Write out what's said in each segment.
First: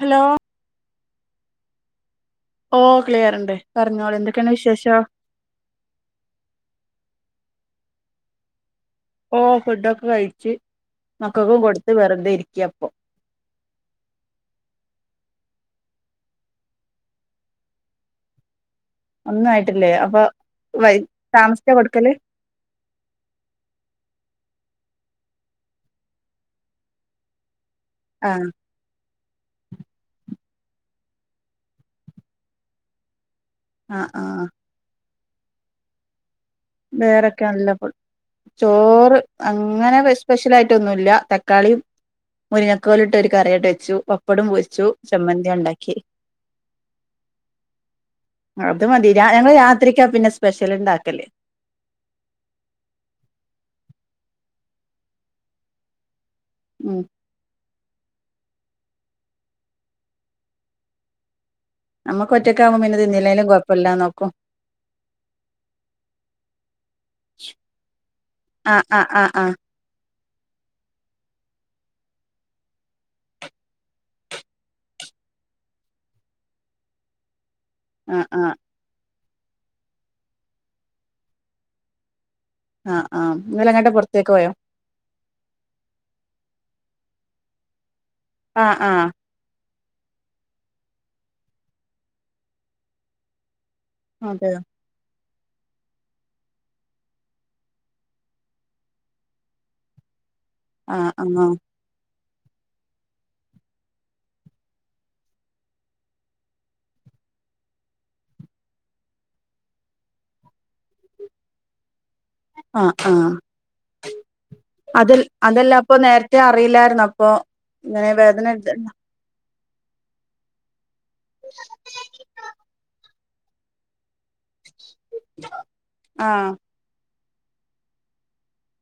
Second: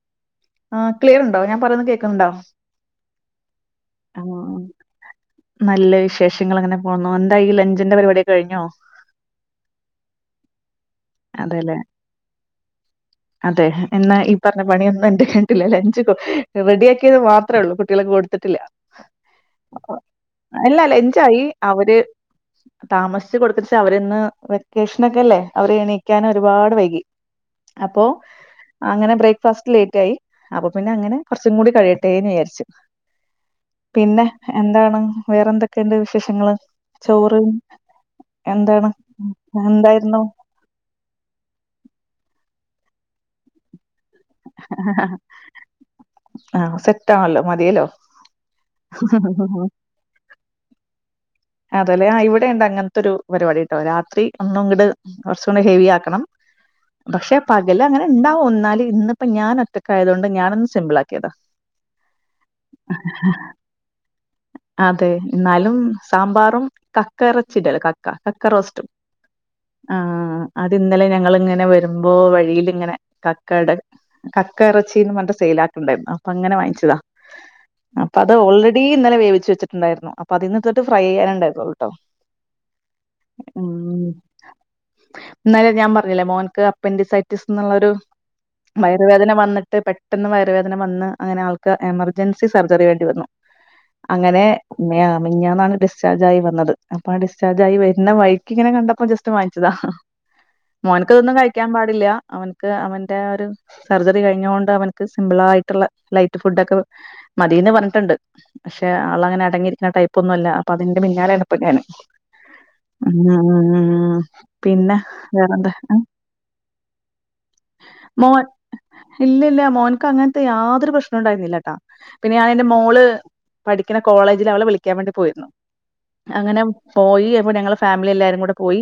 Hello ആഹ് clear ഉണ്ടോ ഞാൻ പറയന്ന് കേക്കുന്നുണ്ടോ ഓഹ് ക്ലിയർണ്ട് പറഞ്ഞോളി ആഹ് എന്തൊക്കെയാണ് വിശേഷോം നല്ല വിശേഷങ്ങള് അങ്ങനെ പോന്നു എന്തായി ലഞ്ചിന്റെ പരിപാടിക്കെ കഴിഞ്ഞോ ഓഹ് ഫുഡൊക്കെ കഴിച്ച് അതെല്ലേ മക്കക്കുംകൊടുത്ത് വെറുതെ ഇരിക്കപ്പൊ അതെ എന്നാ ഈ പറഞ്ഞ പണിയൊന്നും എന്റെ കയ്ഞ്ഞിട്ടില്ല ലഞ്ച് റെഡിയാക്കിയത് മാത്രേ ഉള്ളൂ കുട്ടികൾ കൊടുത്തിട്ടില്ല ഒന്നും ആയിട്ടില്ലേ അപ്പൊ അല്ല വൈ ലഞ്ചായി താമസിച്ചാ അവര് കൊടുക്കല് താമസിച്ച് കൊടുക്കവച്ച അവരിന്ന് വെക്കേഷനൊക്കെല്ലേ അവര് എണീ ക്കാൻ ഒരുപാട് വൈകി അപ്പോ ആഹ് അങ്ങനെ ബ്രേക്ക്ഫാസ്റ്റ് ലേറ്റ് ആയി അപ്പൊ പിന്നെ അങ്ങനെ കുറച്ചും കൂടി കഴിയട്ടേന്ന് വിചാരിച്ചു ആഹ് പിന്നെ ആഹ് എന്താണ് വേറെന്തൊക്കെണ്ട് വിശേഷങ്ങള് ചോറ് വേറക്കെയല്ലഫുഡ് എന്താണ് ചോറ് അങ്ങനെ എന്തായിരുന്നു സ്പെഷ്യൽ ആയിട്ടൊന്നുല്ല ത തക്കാളി മുരിങ്ങക്കോലിട്ട് ഒരു കറിയണ്ട് വെച്ചു പ്പടും പൊരിച്ചു ചമ്മന്തിണ്ടാക്കിയെ ആഹ് സെറ്റാണല്ലോ മതിയല്ലോ അത് മതി ഞങ്ങള് രാത്രിക്കാ പിന്നെ സ്പെഷ്യൽ ഇണ്ടാക്കല് അതല്ലെ ആ ഇവിടെണ്ട് അങ്ങനത്തെരു പരിപാടിട്ടോ രാത്രി ഒന്നും ഇങ്ങട് കുറച്ചുടെ ഹെവി ആക്കണം ഉം പക്ഷെ പകല അങ്ങനെ ഇണ്ടാവും ഇന്നാല് ഇന്നിപ്പോ ഞാൻ ഒറ്റക്ക ആയതോണ്ട് ഞാനൊന്ന് സിമ്പിൾ ആക്കിയതാ നമ്മുക്ക് ഒറ്റക്കാവുമ്പോ പിന്നെ തിന്നില്ലേലും കുഴപ്പമില്ലാന്ന് നോക്കും അതെ എന്നാലും സാമ്പാറും കക്ക ഇറച്ചിടല്ല കക്ക കക്ക ആഹ് റോസ്റ്റും ആഹ് ആഹ് ആഹ് ആഹ് അത് ഇന്നലെ ഞങ്ങളിങ്ങനെ വരുമ്പോ വഴിയിലിങ്ങനെ കക്കട കക്ക എറച്ചീന്ന് പറഞ്ട്ട് സെയിലാക്ക്ണ്ടായിരുന്നു അപ്പൊ അങ്ങനെ വാങ്ങിച്ചതാ അപ്പൊ ആഹ് അത് ആഹ് ഓൾറെഡി ഇന്നലെ വേവിച്ചച്ച് വെച്ചിട്ടുണ്ടായിരുന്നു അപ്പൊ അതിന്ന് ട്ട് ഫ്രൈനണ്ടായിരുന്നുള്ളുട്ടോ ആഹ് ആഹ് നിങ്ങലെങ്ങോട്ട് പുറത്തേക്ക് പോയോ ഇന്നലെ ഞാൻ പറഞ്ഞില്ലേ മോൻക്ക് അപ്പൻഡസൈറ്റിസ് എന്നുള്ളരു ആഹ് ആഹ് വയറുവേദന വന്നിട്ട് പെ പെട്ടെന്ന് വയറ് വേദന വന്ന് അങ്ങനെ ആൾക്ക് എമർജൻസി സർജറി വേണ്ടി വന്നു അങ്ങനെ ആഹ് ഇമ്മേ ആഹ് മിഞ്ഞാന്നാണ് ഡിസ്ചാർജ് ആയി വന്നത് അപ്പ ആഹ് ഡിസ്ചാർജ് ആയി വര്ണ വഴിക്കിങ്ങനെ കണ്ടപ്പോ ജസ്റ്റ് വാങ്ങിച്ചതാ മോൻക്കതൊന്നും ആഹ് കഴിക്കാൻ പാടില്ല അവൻക്ക് അവന്റെ ഒരു സർജറി കഴിഞ്ഞൊണ്ട് അവൻക്ക് സിമ്പിൾ ആയിട്ടുള്ള ലൈറ്റ് ഫുഡ് ഒക്കെ മതിന്ന് പറഞ്ഞിട്ടുണ്ട് പക്ഷെ ആളങ്ങനെ അടങ്ങിയിരിക്കുന്ന ടൈപ്പൊന്നല്ല പ്പഅതിന്റെ പിന്നാലെഏണ് പ്പഞാന് ആഹ് ആഹ് പിന്നെ അതൽ വേറെന്താ അതെല്ലാപ്പാേ നേര്ത്തെ അറിയില്ലായിര്ന്നപ്പോ ഇങ്ങനെ മോൻ വേദനല്ലന്നോ ഇല്ല ഇല്ല മോൻക്ക് അങ്ങൻത്തെ യാതൊരു പ്രശ്നോം ഇണ്ടായിരിന്നില്ലട്ടാ പിന്നെ ഞാനന്റെ മോള് പഠിക്ക്ണ കോളേജില് അവളെ വിളിക്കാൻ വേണ്ടി പോയിരുന്നു ആഹ് അങ്ങനെ പോയീ അപ്പ ഞങ്ങള് ഫാമിലി എല്ലാരും കൂടെ പോയി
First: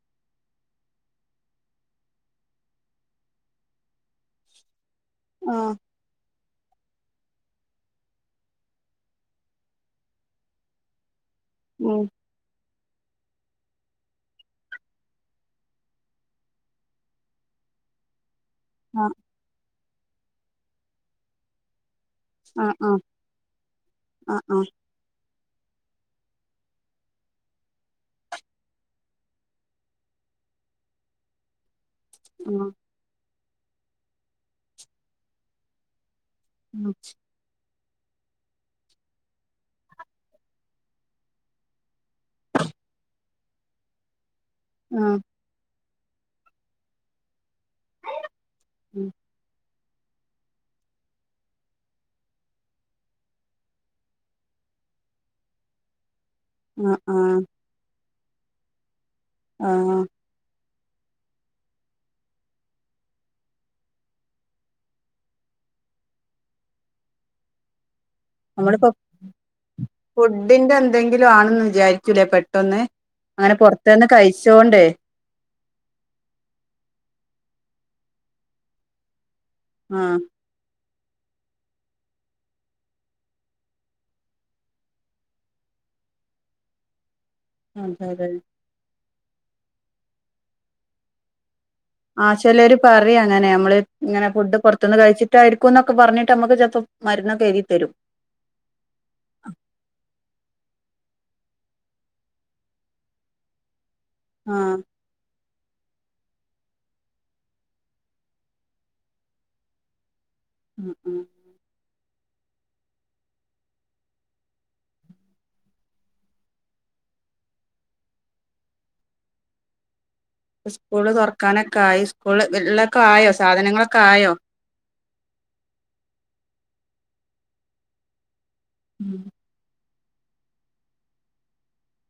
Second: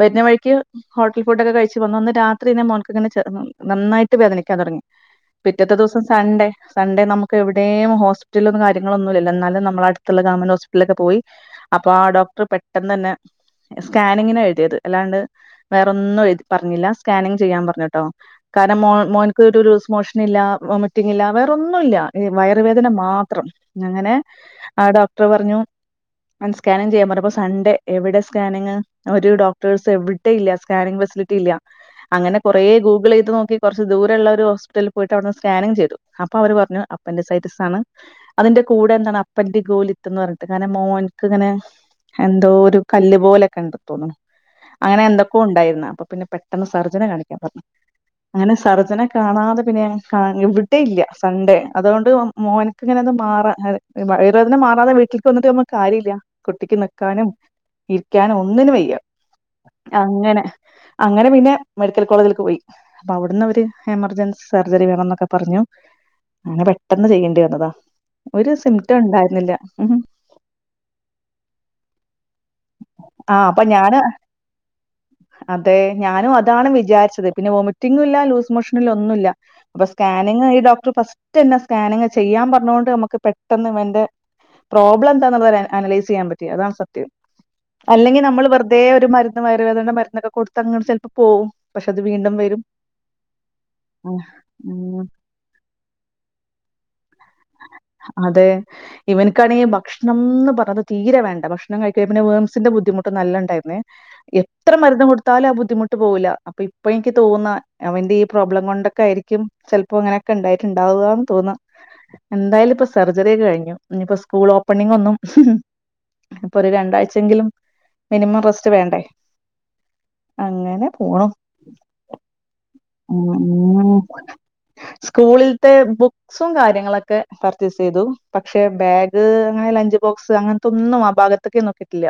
വര്ഞ്ഞ വഴിക്ക് ഹോട്ടലി ഫുഡൊക്കെ കഴിച്ച് വന്നു ഒന്ന് രാത്രിനെ മോൽക്ക്ങ്ങനെ ചെർന്ന് നന്നായിട്ട് വേദനിക്കാൻ താെടങ്ങി ആഹ് പിറ്റെത്തെ ദിവസം സൺഡേ സൺഡെ നമുക്ക് എവിടെയും ഹോസ്പിറ്റലും കാര്യങ്ങളൊന്നുഇല്ലല്ലോ എന്നാലും നമ്മള അട്ത്ത്ള്ള ഗവൺമെന്റ് ഹോസ്പിറ്റൽലൊക്കെ പോയി അപ്പൊ ഉം ആ ഡോക്ടർ പെട്ടെന്നന്നെ സ്കാനിങ്ങിനാ എഴ്തേത് അല്ലാണ്ട് വേറൊന്നും എഴ് പറഞ്ഞില്ല സ്കാനിങ് ചെയ്യാൻ പറഞ്ഞ്ട്ടോ കാരണം മോൻ ആഹ് മോൻക്ക് രുരു ലൂസ് മോഷ്നില്ലാ വാെമറ്റിംഗ്ഇല്ലാ വേറൊന്നുംല്ല ഈ വയറ് ആഹ് വേദന ആഹ് മാത്രം അങ്ങനെ ആഹ് ആ ഡോക്ടറ് പറഞ്ഞൂ ആൻ സ്കാനിംഗ് ചെയ്യാൻ പറഞ് അപ്പ സൺഡ എവടെ സ്കാനിങ് ഒരു ഡോക്ടേഴ്സ് എവിടെംഇല്ല സ്കാനിങ് ഫെസിലിറ്റി ഇല്ല അങ്ങനെ കാെറേ ആഹ് ഗൂഗിളെയ്ത് നോക്കി കാെറച്ച് ദൂരള്ള ഒരു ഹോസ്പിറ്റല്ല് പോയിട്ട് അവിട്ന്ന് സ്കാനിങ് ചെയ്തു അപ്പൊ അവര് പറഞ്ഞു അപ്പന്റെസൈറ്റെസ് ആണ് അതിന്റെ കൂടെ എന്താണ് അപ്പന്റിഗോലിത്ത് ന്ന് പറഞ്ഞിട്ട് കാരണം മോൻ ക്ക് ഇങ്ങനെ എന്തോ ഒരു കല്ല് പോലൊക്കെ ഇണ്ട് തോന്നുണു ആഹ് അങ്ങനെ ആഹ് എന്തക് ക്കോ ഇണ്ടായിര്ന്ന് അപ്പ പിന്നെ പെട്ടെന്ന് സർജനെ കാണിക്കാൻ പറഞ്ഞ് അങ്ങനെ സർജനെ കാണാതെ പിന്നെ ഞങ് ക്കാന് എവ്ടെം ഇല്ല സൺഡേ അതുകൊണ്ട് ഒം മോൻക്ക് ഇങ്ങനെ മാറാ വയറ് വേദന മാറാതെ വീട്ട് ക്ക് വന്നിട്ട് നമ്മക് കാര്യല്ല കുട്ടിക്ക് ആഹ് ന്ന്‌ക്കാനും ആഹ് ഇരിക്കാനും ഒന്നിനും വയ്യ ആഹ് അങ്ങനെ അങ്ങനെ പിന്നെ മെഡിക്കൽ കോളേജിലേക്ക് പോയി അപ്പ അവിട്ന്നഅവര് എമർജൻസ് സർജറി വേണം ന്നൊക്കെ പറഞ്ഞു അങ്ങനെ പെട്ടെന്ന് ചെയ്യേണ്ടി വന്നതാ ഒരു നമ്മളിപ്പോ സിംറ്റം ഉണ്ടായിരുന്നില്ല ഫുഡിന്റെ എന്തെങ്കിലും ആണെന്ന് വിചാരിച്ചുലെ പെട്ടന്ന് ആ അങ്ങനെ അപ്പൊ ഞാന് പാെറത്ത്ന്ന് കഴിച്ചോണ്ടേ അതെ ഞാനും അതാണ് വിചാരിച്ചത് പിന്നെ വൊമിറ്റിങ്ങും ഇല്ല ലൂസ് മോഷനുല്ല ഒന്നുല്ല അപ്പ ആഹ് സ്കാനിങ് ഈ ഡോക്ടറ് ഫസ് റ്റന്നെ സ്കാനിങ്ങ് ചെയ്യാൻ പറഞ്ഞാേണ്ട് നമ്മക്ക് പെട്ടന്ന് ഇവന്റെ പ്രോബ്ളം എന്താണ്ള്ളതരു അ അനലൈസെയ്യാൻ പറ്റി അതാണ് സത്യം അതെ അല്ലെങ്കി അതെ നമ്മള് വെർതെ തെ ഒരു മരുന്ന് വയറുവേദനന്റെ മരുന്നൊക്കെ കൊടുത്ത് അങ്ങനെൻ ചെലപ്പോ പോവും പക്ഷെ അത് വീണ്ടും ആഹ് വരും ചെലെര് പറയിം അങ്ങനെ നമ്മള് ഉം ഇങ്ങനെ ഫുഡ് പാെറത്ത്ന്ന് ഉം കഴിച്ചിട്ട് ട്ടായിരിക്കുംന്നൊക്കെ പറഞ്ഞിട്ട് അമ്മക്ക് ചെൽപ്പോം മര്ന്നൊക്കെ എഴ്തി തരും അതെ ഇവൻക്കാണെങ്കി ഭക്ഷണംന്ന് പർഞ്ഞത് തീരെ വേണ്ട ഭക്ഷണം കഴിക്കെയ് പിന്നെ വേംസിന്റെ ബുദ്ധിമുട്ട് നല്ലണ്ടായിര്ന്നേ എത്ര ആഹ് മരുന്ന് കൊടുത്ത് ത്താലും ആ ബുദ്ധിമുട്ട് പോവൂല്ല അപ്പൊ ഇപ്പ എൻക്ക് തോന്നാ അവന്റെ ഈ പ്രോബ്ലം കൊണ്ടൊക്കെ ആയിരിക്കും ചെൽപ്പോ ങ്ങനെ ക്കെ ആഹ് ആഹ് ഇണ്ടായിട്ട്ണ്ടാവാന്ന് തോന്നാ എന്തായാലും ഇപ്പൊ സെർജറിയാ കഴിഞ്ഞു ഇഞ്ഞിപ്പോ സ്കൂള് ഓപ്പണിംഗ് ഒന്നും ഇപ്പൊ ഒരു രണ്ടാഴ്ചെങ്കിലും മിനിമം റെസ്റ്റ് വേണ്ടേ അങ്ങനെ സ്കൂള് പോണു താെറക്കാനെക്കെ ആയി സ്കൂള് ഇല്ലാെക്കെ ആയോ സാധനങ്ങളൊക്കെ ആയോ സ്കൂളിൽത്തെ ബുക്സും കാര്യങ്ങളൊക്കെ പർച്ചേസ് ചെയ്തു പക്ഷെ ബാഗ് അങ്ങനെ ലഞ്ച് ബോക്സ് അങ്ങൻ ത്തൊന്നും ആ ഭാഗത്ത്ക്കെ ന്നോക്കീട്ടില്ല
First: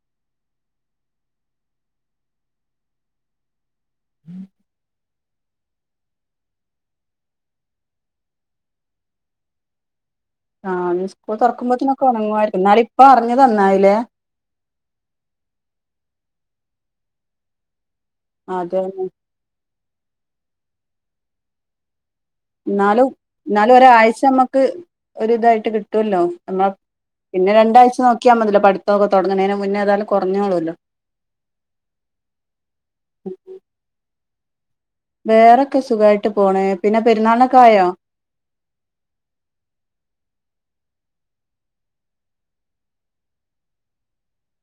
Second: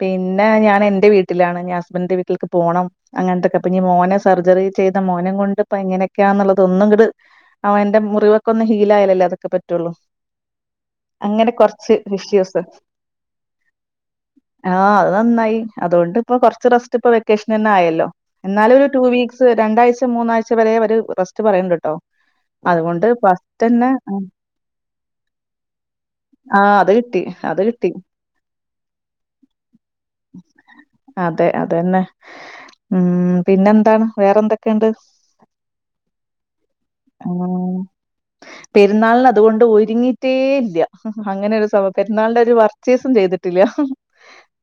പിന്നെ ഞാനന്റെ വീട്ടിലാണ് ഞ്ഞി ഹസ്ബൻന്റെ വീട്ടിൽക്ക് പോണം അങ്ങൻതൊക്കെ അപ്പ ന്നി മോനെ സർജറി ചെയ്ത മോനെംകൊണ്ട് ഇപ്പ എങ്ങനെക്ക്യാന്ന്ള്ള തൊന്നും ങ്ങട് അവന്റെ മുറിവൊക്ക ഒന്ന് ഹീലായാലല്ലേ അതൊക്കെ പറ്റാെള്ളൂ ആഹ് ഞ് സ്കൂള് താെറക്കുമ്പോത്തിനൊക്കെ ഒണങ്ങാേയിരിക്കും ഇഷ്യൂസ് ഇന്നാലും ഇപ്പ അർഞ്ഞത് ന്നന്നായിലേ ആഹ് അഅ് നന്നായി അതോണ്ട് ഇപ്പം കൊറച്ച് റസ്റ്റ് ഇപ്പ വെക്കേഷൻന്ന് ആയല്ലോ എന്നാലും അതെ ഒരു ടൂ വീക്ക് ക്ക്സ് രണ്ടാഴ്ച മൂന്നാഴ്ച വരെ അവര് റസ്റ്റ് പറീണ്ട് ട്ടോ അതുകൊണ്ട് ഇന്നാലും ഇന്നാലും ഫസ്റ്റന്നെ ഒരാഴ്ച അമ്മക്ക് ഒരു ഇതായിട്ട് കിട്ടൊല്ലോ ആ എന്നാല് അത് കിട്ടി പിന്നെ അത് കിട്ടി രണ്ടഴ്ച നോക്കിയാമതിയല്ലോ പഠിത്തമൊക്കെ തുടങ്ങണേ മുന്നേതന്നെ കുറഞ്ഞോളൂ അതെ അതെന്നെ ഉം പിന്നെ എന്താണ് വേറെ എന്തൊക്കെയുണ്ട് വേറൊക്കെ സുഖായിട്ട് പോണേ പിന്നെ പെരുന്നാളിനൊക്കെ ആയോ പെരുന്നാളിനു അതുകൊണ്ട് ഒരുങ്ങിട്ടേയില്ല അങ്ങനെ ഒരു സഭ പെരുന്നാളിന്റെ ഒരു സീസം ചെയ്തിട്ടില്ല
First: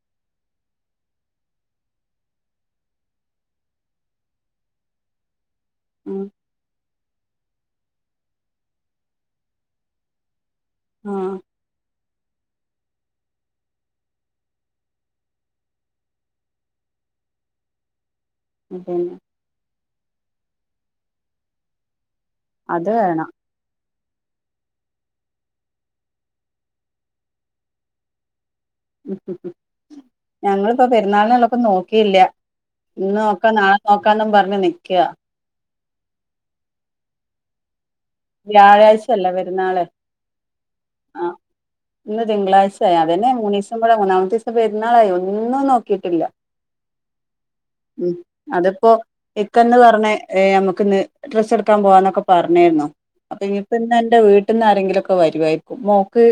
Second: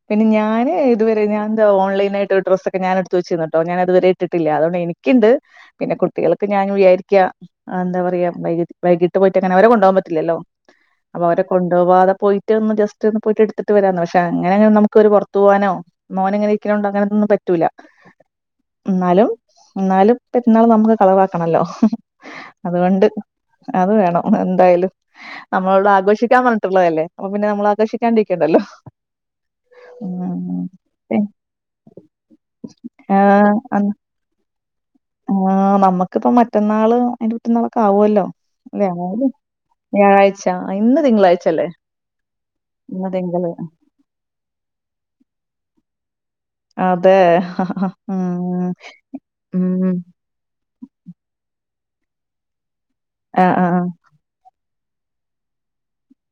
പിന്നെ ഞാന് ഇതുവരെ ഞാ എന്ത ഓൺലൈനായിട്ട് ഡ്രസൊക്കെ ഞാൻ എടുത്ത് വെച്ചിരുന്നുട്ടോ ഞാനതുവരെ ഇട്ടിട്ടില്ല അതുകൊണ്ട് എനിക്കണ്ട് പിന്നെ കുട്ടികൾക്ക് ഞാൻ വിചാരിക്ക എന്താ പറയാ വൈ വൈകിട്ട് പോയിട്ട് അങ്ങനെ അവരെ കൊണ്ടു പോകാൻ പറ്റില്ലല്ലോ ആ അപ്പൊ അവരെ കൊണ്ടുപോവാതെ പോയി ട്ട് ഒന്ന് ജസ്റ്റ് ഒന്ന് പോയിട്ട് എടുത്തിട്ട് വരാന്ന് പക്ഷെ അങ്ങനെങ്ങനെ നമുക്ക് ഒന്ന് പുറത്ത് പോകാനോ മോനിങ്ങനെ ഇരിക്കണണ്ടോ അങ്ങനന്നൊന്നും പറ്റൂല അതന്നെ എന്നാലും എന്നാലും പെരുന്നാളു നമുക്ക് കളറാക്കണല്ലോ അത് അതുകൊണ്ട് വേണം അത് വേണം അതു എന്തായാലും നമ്മളോട് ആഘോഷിക്കാൻ പറഞ്ഞിട്ടുള്ളതല്ലേ അപ്പൊ പിന്നെ നമ്മൾ ആഘോഷിക്കാണ്ടിരിക്കണ്ടല്ലോ ഉ ഉം ഞങ്ങളിപ്പോ പെരുന്നാളിനുള്ളത് നോക്കിയില്ല ഇന്ന് നോക്ക നാളേ ക്കാന്നും പറഞ്ഞ നിക്കുവാ ആ് നമുക്കിപ്പ മറ്റന്നാള് അതിന്റെ മറ്റന്നാളൊക്കെ ആവുമല്ലോ വ വ്യാഴാഴ്ചയല്ലേ പെരുന്നാള് വ്യാഴാഴ്ച ഇന്ന് ആ തിങ്കളാഴ്ചല്ലേ ഇന്ന് തിങ്കളാഴ്ച ആയി ഇന്ന് അതന്നെ തിങ്കള് മൂന്ന് ദിവസ മൂന്നാമത്തെ ദിവസം പെരുന്നളായിഒന്നും നോക്കിയിട്ടില്ല അതെ ഉം ഉ ഉം ഏ നമക്ക് ഡ്രസ്സ് എടുക്കാൻ പോവാന്നൊക്കെ പറഞ്ഞായിരുന്നു അപ്പൊ ആഹ് ആഹ് ഇനിയിപ്പന്ന് എന്റെ വീട്ടിൽ നിന്ന് ആാരങ്കിലുംക്കെ വരുവായിരിക്കും മോക്ക്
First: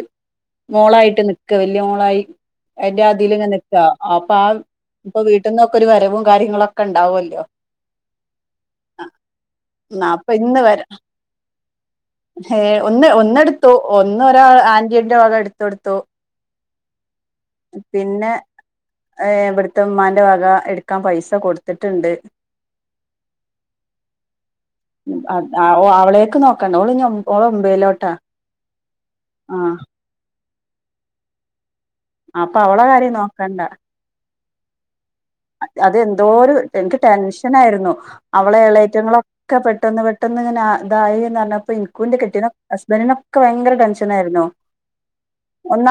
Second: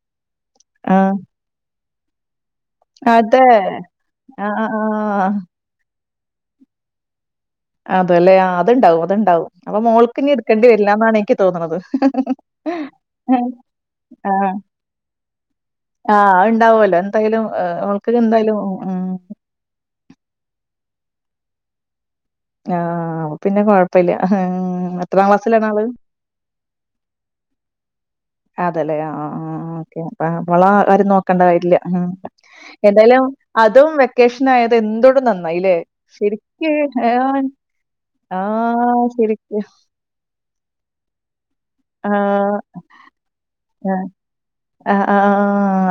ആഹ് മോളായിട്ട് നിക്ക വലിയ മോളായി എന്റെ അത് അതിൽങ്ങനെ നിക്ക അപ്പൊ ആ ആഹ് ആഹ് ഇപ്പൊ വീട്ടിൽന്നൊക്കെ ഒരു വരവും കാര്യങ്ങളുംക്കെ ഉണ്ടാവുമല്ലോ അതെല്ലെ അതുണ്ടാവും അത്ണ്ടാവും അപ്പൊ എന്നാ മോൾക്ക് അപ്പൊ ഇനി എടുക്കേണ്ടി വരില്ല എന്നാണ് എനിക്ക് തോന്നണത് ഏ ഒന്ന് ഒന്നെടുത്തു ഒന്ന് ആഹ് ഒരാന്റിന്റെ വക എടുത്ത കൊടുത്തു ആഹ് ഉണ്ടാവുമല്ലോ എന്തെങ്കിലും ഓൾക്ക് എന്തായാലും ഓ ഉ് ഏ ഇവിടുത്തെ ഉമ്മാന്റെ വക എടുക്കാൻ പൈസ കൊടുത്തിട്ടുണ്ട് ആഹ പിന്നെ കൊഴപ്പില്ല എത്രാം ക്ലാസ്സിലാണ് ആള് അവളേക്ക് നോ ഓള ഓള മമ്പേലോട്ടാ [unintelligible] അതെല്ലെ ആ ആ ഓക്കെ അവളെ കാര്യം നോക്കണ്ട കാര്യല്ല ഉ അപ്പൊ അവളെ കാര്യം എന്തായാലും നോക്കണ്ട അതും വെക്കേഷനും ആയത് എന്തുകൊണ്ടും നന്നായി അത് എന്തോ ഒരു എനിക്ക് ടെൻഷനായിരുന്നു അവളെ ആഹ് ഇളയറ്റങ്ങളൊക്കെ ശരിക്ക് പെട്ടന്ന് പെ പെട്ടെന്ന് ഇങ്ങനെ ഇതായിന്ന് പറഞ്ഞപ്പോ എനക്കും എന്റെ കെട്ടിയോനും ആഹ് ഹസ്ബൻഡിനോക്കെ ഭയങ്കര ടെൻഷൻ ആയിരുന്നു ആഹ് ആഹ്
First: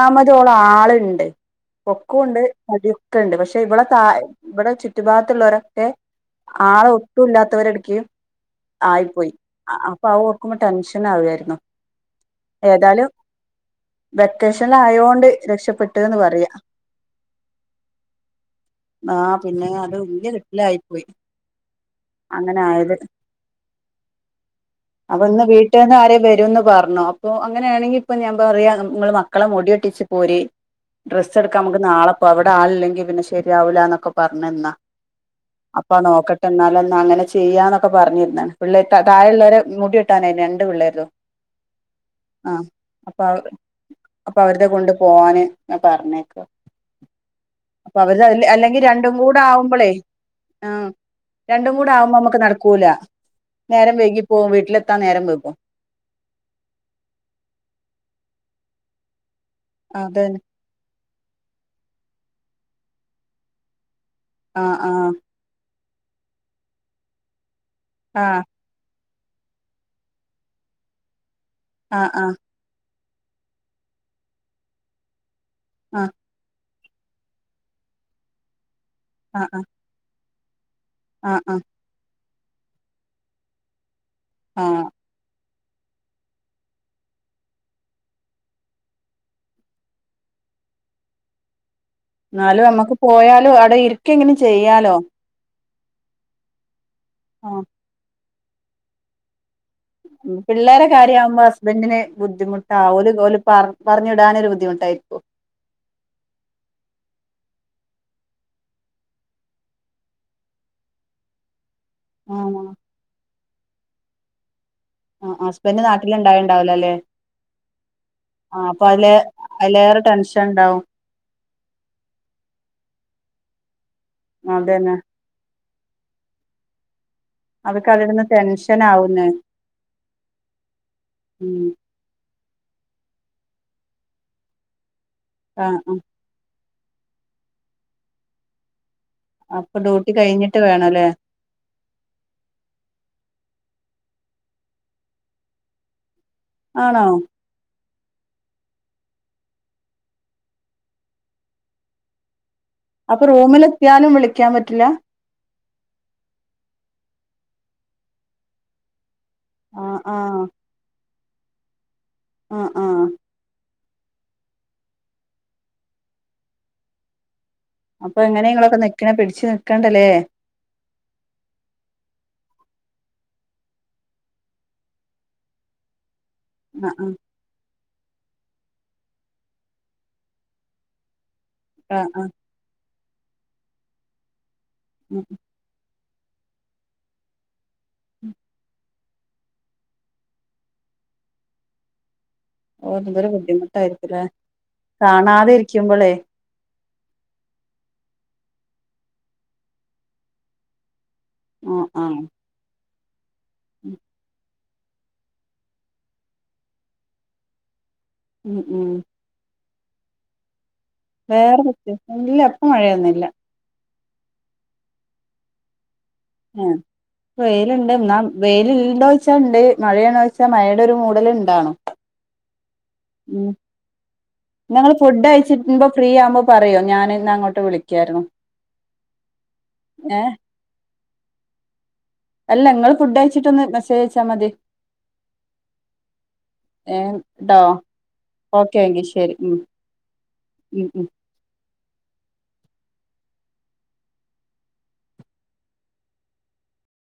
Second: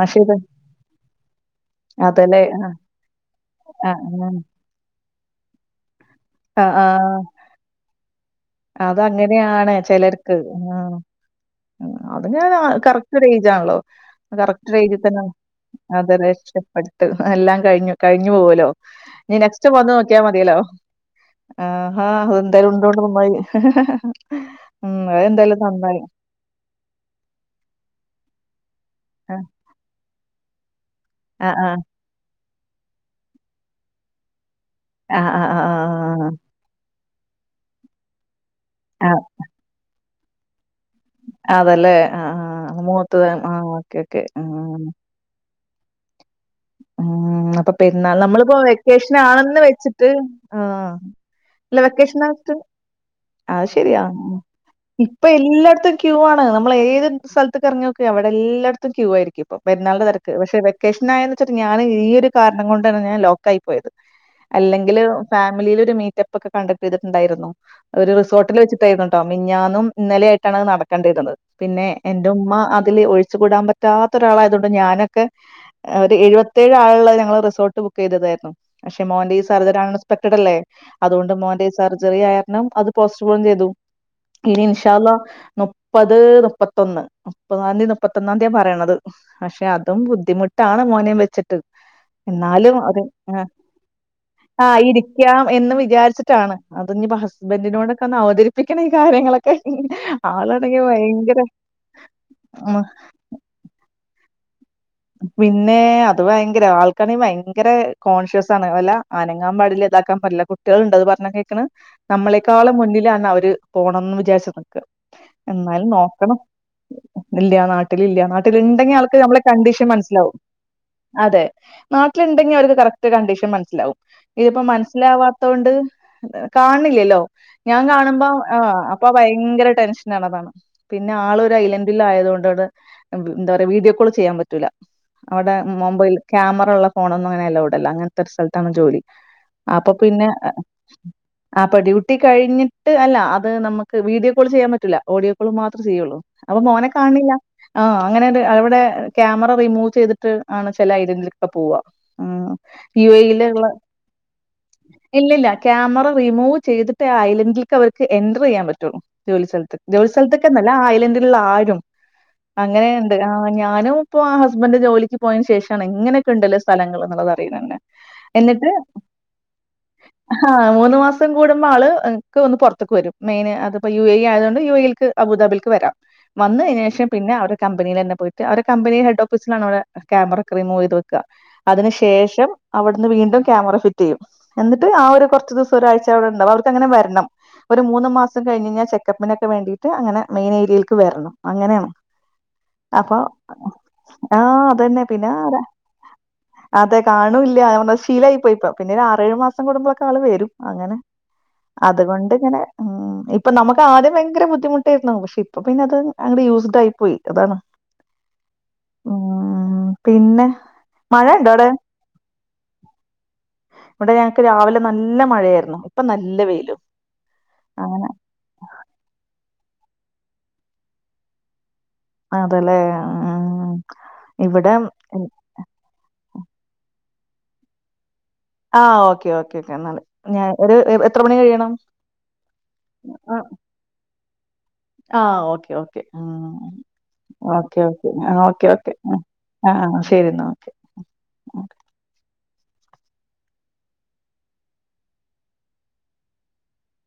ആഹ് ശരി ആളുണ്ട് പൊക്കണ്ട് അതല്ലേ ആഹ് മുടിയൊക്കെ ഉണ്ട് പക്ഷെ ഇവടെ താ ആഹ് ഇവിടെ ചുറ്റു ഭാഗത്തുള്ളവരൊക്കെ ആഹ് ആളെ ആഹ് ഒന്നുമില്ലാത്തവരെ എടുക്കയും അതങ്ങനെയാണ് ചിലർക്ക് ആ ടെൻഷൻ ആവുമായിരുന്നു അത് ഞാൻ ഏതായാലും കറക്റ്റ് ഒരു ഏജാണല്ലോ വെക്കേഷനിൽ കറക്റ്റ് ഏജിൽ തന്നെ ആയോണ്ട് അത് രക്ഷപ്പെട്ട്ന്ന് പറയാ രക്ഷപ്പെ ട്ട് എല്ലാം കഴിഞ്ഞു കഴിഞ്ഞു പോവുലോ ആ നീ നെക്സ്റ്റ് പിന്നെ വന്ന് അത് നോക്കിയാ വല്യ മതിയല്ലോ കിട്ടലായി പോയി ആ ഹാ അതെന്ത് അങ്ങനെ ആയത് കൊണ്ടും നന്നായി ഉം അത് എന്താലും നന്നായി വരുന്ന് പറഞ്ഞു അപ്പൊ അങ്ങനെയാണെങ്കി ഇപ്പൊ ഞാൻ പറയാണ് നിങ്ങള് ആഹ്. മക്കളെ മുടി വെട്ടിച്ച് പോരിൻ ഡ്രസ്സ് ആഹ് എടുക്കാൻ ആഹ്. നമുക്ക് നാളെപ്പോ അവിടെ ആളില്ലെങ്കി പിന്നെ ശെരിയാവൂലന്നൊക്കെ പറഞ്ഞ് എന്നാ ആഹ് ആഹ ആ് അപ്പൊ നോക്കട്ട് എന്നാലും ഒന്ന് അങ്ങനെ ചെയ്യാന്നൊക്കെ പറഞ്ഞിരുന്നാ പിള്ളേ ആഹ്. താഴെയുള്ളവരെ മുടി ട്ടാനെ രണ്ട് പിളെരും അതല്ലേ. ആഹ് ആം ആഹ്. അപ്പൊ മൂത്തത് വര് ആഹ് ഓക്കെ ഓക്കെ. അപ്പൊ അവരുടെ ആഹ്. കൊണ്ട് പോവാന് പറഞ്ഞേക്ക് ഉം അപ്പൊ പെരുന്നാളിന്ന് നമ്മള് പോയെ അല്ലെങ്കിൽ രണ്ടും കൂടെ വെക്കേഷനാണെന്ന് ആവുമ്പളേ വെച്ചിട്ട് ആ ആഹ് രണ്ടും അല്ല കൂടെ ആവുമ്പോ നമുക്ക് വെക്കേഷന്നാത്ത് നടക്കൂല അത് നേരം ശെരിയാ വൈകി പോവും വീട്ടിലെത്താൻ നേരം ഇപ്പം എല് വൈകും ല്ലാടത്തും ക്യൂ ആണ് നമ്മൾ ഏത് സ്ഥലത്തേക്ക് ഇറങ്ങി നോക്ക് അവിടെ എല്ലായിടത്തും ക്യൂ ആയിരിക്കും ഇപ്പം പെരുന്നാളിൻ്റെ അതന്നെ തെരക്ക് പക്ഷെ വെക്കേഷനായെന്ന് വെച്ചിട്ട് ഞാന് ഈ ഒരു കാരണം കൊണ്ടാണ് ഞാൻ ലോക്കായി പോയത് ആഹ് അല്ലെങ്കില് ഫാമിലീല് ഒരു മീറ്റപ്പൊക്കെ കണ്ടക്റ്റ് ചെയ്തിട്ടുണ്ടായിരുന്നു ഒരു ആഹ് റിസോർട്ടില് വെച്ചി ന്നൂട്ടോ മിനിഞ്ഞാന്നും ഇന്നലെ ആയിട്ടാണ് അത് നടക്കേണ്ടിരുന്നത് പിന്നെ ആഹ് എന്റെ ആഹ് ഉമ്മ അതിൽ ഒഴിച്ചു കൂടാൻ പറ്റാ പറ്റാത്ത ഒരാളായതുകൊണ്ട് ഞാനൊക്കെ ആഹ് ഒരു എഴുപത്തേഴ് ആളുള്ളത് ഞങ്ങൾ റിസോർട്ട് ബുക്ക് ചെയ്തതായിരുന്നു പക്ഷെ മോന്റെ ഈ ആഹ് ആഹ് സർജറി അൺ എക്സ്പക്റ്റഡല്ലേ ആഹ് അതുകൊണ്ട് ആഹ് ആഹ് മോന്റെ സർജറി ആയാരണം അത് പോസ്റ്റ് പോണും ചെയ്തു ഇനി ആഹ് ഇൻഷാള്ള മു മുപ്പത് മുപ്പത്തൊന്ന് മുപ്പതാം തീ മുപ്പത്തൊന്നാം തീയ പറയണത് പക്ഷെ അതും ബുദ്ധിമുട്ടാണ് മോനേം വെച്ചിട്ട് എന്നാലും നമ്മക്ക് അത് പോയാലും അവിടെ ഇരിക്കെങ്കിലും ആഹ് ചെയ്യാലോ ഇരി ക്കാം എന്ന് വിചാരിച്ചിട്ടാണ് അത് നിയിപ്പോ ആഹ് ഹസ്ബൻറിനോടൊക്കെ ഒന്ന് അവതരിപ്പിക്കണം ഈ കാര്യങ്ങളൊക്കെ ഉം ആളാണെങ്കിൽ പിള്ളേരെ ഭയങ്കര കാര്യാവുമ്പോ ഹസ്ബന്റിന് ഉം, ബുദ്ധിമുട്ടാ ഓല് കോല് പാ പറഞ്ഞു വിടാനൊരു ബുദ്ധിമുട്ടായി പിന്നെ അത് ഭയങ്കര ആൾക്കാണെങ്കിൽ ഭയങ്കര കോൺഷ്യസ് ആണ് വല്ല അനങ്ങാൻ പാടില്ലാത്ത ഇതാക്കാൻ പറ്റി കുട്ടികൾ ഉണ്ടത് പറഞ്ഞാ കേൾക്കണ് ആഹ് നമ്മളെക്കാള് മുന്നിലാണ്. അവര് പോണെന്ന് വിചാരിച്ചത് നിക്കണെ ആഹ് ഹസ്ബൻഡ് എന്നാലും നോക്കണം നാട്ടിലുണ്ടായിണ്ടാവൂലല്ലേ ഇല്യ നാട്ടിൽ ഇല്യ നാട്ടിൽ ആഹ് അപ്പൊ ഇണ്ടെങ്കി അതില് ആൾക്ക് ഞമ്മളെ കണ്ടീഷ് അതിലേറെ ലാവും ടെൻഷൻ ഉണ്ടാവും അതെ നാട്ടിലുണ്ടെങ്കി അവർക്ക് കറക്റ്റ് കണ്ടീഷൻ മനസ്സിലാവും ഇതിപ്പോ അതന്നെ മനസ്സിലാവാത്തൊണ്ട് കാണണില്ലല്ലോ ഞാൻ അവർക്ക് അതിരുന്ന് കാണുമ്പോ ടെൻഷൻ അപ്പൊ ആവുന്നേ ഭയങ്കര ടെൻഷനാണ് അതാണ് പിന്നെ ആളൊരു ഉം ഐലെൻ ഡിലായതുകൊണ്ടവിടെ എന്താ പറയാ വീഡിയോ കോൾ ചെയ്യാൻ പറ്റൂല്ല അവിടെ ആഹ് ആഹ് മൊബൈ ക്യാമറ ഉള്ള ഫോണൊന്നും അങ്ങനെ അലൗഡല്ല അങ്ങനത്തെ ഒരു സ്ഥലത്താണ് ജോലി അപ്പൊ ഡ്യൂട്ടി പിന്നെ കഴിഞ്ഞിട്ട് വേണല്ലേ അപ്പൊ ഡ്യൂട്ടി കഴിഞ്ഞിട്ട് അല്ല അത് നമുക്ക് വീഡിയോ കോൾ ചെയ്യാൻ പറ്റൂല്ല ഓഡിയോ കോൾ മാത്രേ ചെയ്യുള്ളൂ അപ്പൊ മോനെ ആണോ കാണണില്ല ആഹ് അങ്ങനെ അത് അവിടെ ക്യാമ റിമൂവ് ചെയ്തിട്ട് ആണ് ചെല ഐലൻഡിലൊക്കെ പോവുക അപ്പൊ റൂമിലെത്തിയാലും വിളിക്കാൻ പറ്റില്ല ഇല്ലില്ല ക്യാമറ റിമൂവ് ചെയ്തിട്ടേ ആ ഐലൻഡിൽക്ക് അവർക്ക് എന്ററ് ചെയ്യാൻ പറ്റുള്ളൂ ജോലിസ്ഥലത്ത് ആഹ് ജോലി ആഹ് സ്ഥലത്തൊക്കെന്നല്ല ആ ഐലൻഡിലുള്ള ആരും ആഹ് അങ്ങനെ ആഹ് ഉണ്ട് ആഹ് ഞാനും ഇപ്പോ ആ ഹസ്ബൻഡ് ജോലിക്ക് പോയതിന് ശേഷമാണ് ഇങ്ങനൊക്കെ ഉണ്ടല്ലോ സ്ഥലങ്ങൾ എന്നുള്ളത് അറിയുന്ന തന്നെ അപ്പൊ എങ്ങനെ എന്നിട്ട് നിങ്ങളൊക്കെ നിക്ക്വ പിടിച്ച് നിക്കണ്ടല്ലേ ആഹ് മൂന്ന് മാസം കൂടുമ്പോ ആള് എൻക്ക് ഒന്ന് പുറത്തേക്ക് വരും മെയിന് അത്പ്പോ യു എ ഇ ആയത് കൊണ്ട് യു എ യിൽക്ക് അബുദാബിൽക്ക് വരാം വന്നുകഴിഞ്ഞ ആ ശേഷം പിന്നെ അവരെ കമ്പനീൽ തന്നെ പോയിട്ട് അവരെ കമ്പനി ഹെഡ്ഡോഫീസിലാണ് അവിടെ ക്യാമറ ഒക്കെ റിമൂവ് ചെയ്ത് വെക്കുക അതിന് ആ ആ ആ ശേഷം അവിടുന്ന് വീണ്ടും ക്യാമറ ഫിറ്റ് ചെയ്യും എന്നിട്ട് ആ ഒരു കുറച്ച് ദിവസം ഒരാഴ്ച അവിടെ ഉണ്ടാവും അവർക്ക് അങ്ങനെ വരണം ഒരു മൂന്ന് മാസം കഴിഞ്ഞ്ഞാ ചെക്കപ്പിനൊക്കെ വേണ്ടിയിട്ട് അങ്ങനെ മെയിൻ ഏരിയേൽക്ക് വരണം അങ്ങനെയാണ് ഓ അപ്പൊ എന്തൊരു ബുദ്ധിമുട്ടായിരിക്കൂല്ലേ ആഹ് അതന്നെ പിന്നെ കാണാതെ ഇരിക്കുമ്പോളേ അതെ കാണൂല്ല [unintelligible] ശീലായി പോയിപ്പം പിന്നെ ഒരു ആറേഴു മാസം കൂടുമ്പോളൊക്കെ ആള് വരും അങ്ങനെ ആ ആ അതുകൊണ്ടിങ്ങനെ നമുക്ക് ആദ്യം ഭയങ്കര ബുദ്ധിമുട്ടായിരുന്നു പക്ഷെ ഇപ്പൊ പിന്നെ അത് അങ്ങട് യൂസ്ഡ് ആയി പോയി അതാണ് ഉം ഉം ഉം പിന്നെ മഴ ഉണ്ടോ അവിടെ വേറെന്ത് വിശേഷം ഇല്ല ഇപ്പ മഴയൊന്നില്ല വ്ടെ ഞങ്ങക്ക് രാവിലെ നല്ല മഴയാരുന്നു ഇപ്പൊ നല്ല വെ ഉം വെയിലുണ്ടെന്നാ വെയ്ലിണ്ടോച്ചാണ്ട് മഴയാണോച്ചാ മഴയുടെഒരുമൂടല് ണ്ടാണോ അതല്ലെ ആഹ് ഇവിടെ ഇന്നങ്ങള് ഉം, ഫുഡ് യിച്ചിട്മ്പോ ഫ്രീ ആവുമ്പോ പറയോ ഞാനിന്നങ്ങോട്ട് വിളിക്കാരുന്നു ആഹ് ഓക്കേ ഓക്കേ ക്കേന്നാല് ഞാൻ ഒരു എത്ര മണി കയണം അല്ല ഇങ്ങള്ഫുഡ് അയച്ചിട്ടൊന്ന് മെസ്സേജ്യയിച്ചാമതി ആഹ് ഓക്കേ ഓക്കേ ഉം ഏ ട്ടോ ഓക്കേ ആ ഓക്കെ ഓക്കെ എങ്കി ശരി ഉം ആഹ് അഹ്‌ ശരിന്നാ ഓക്കെ ഉം ഉം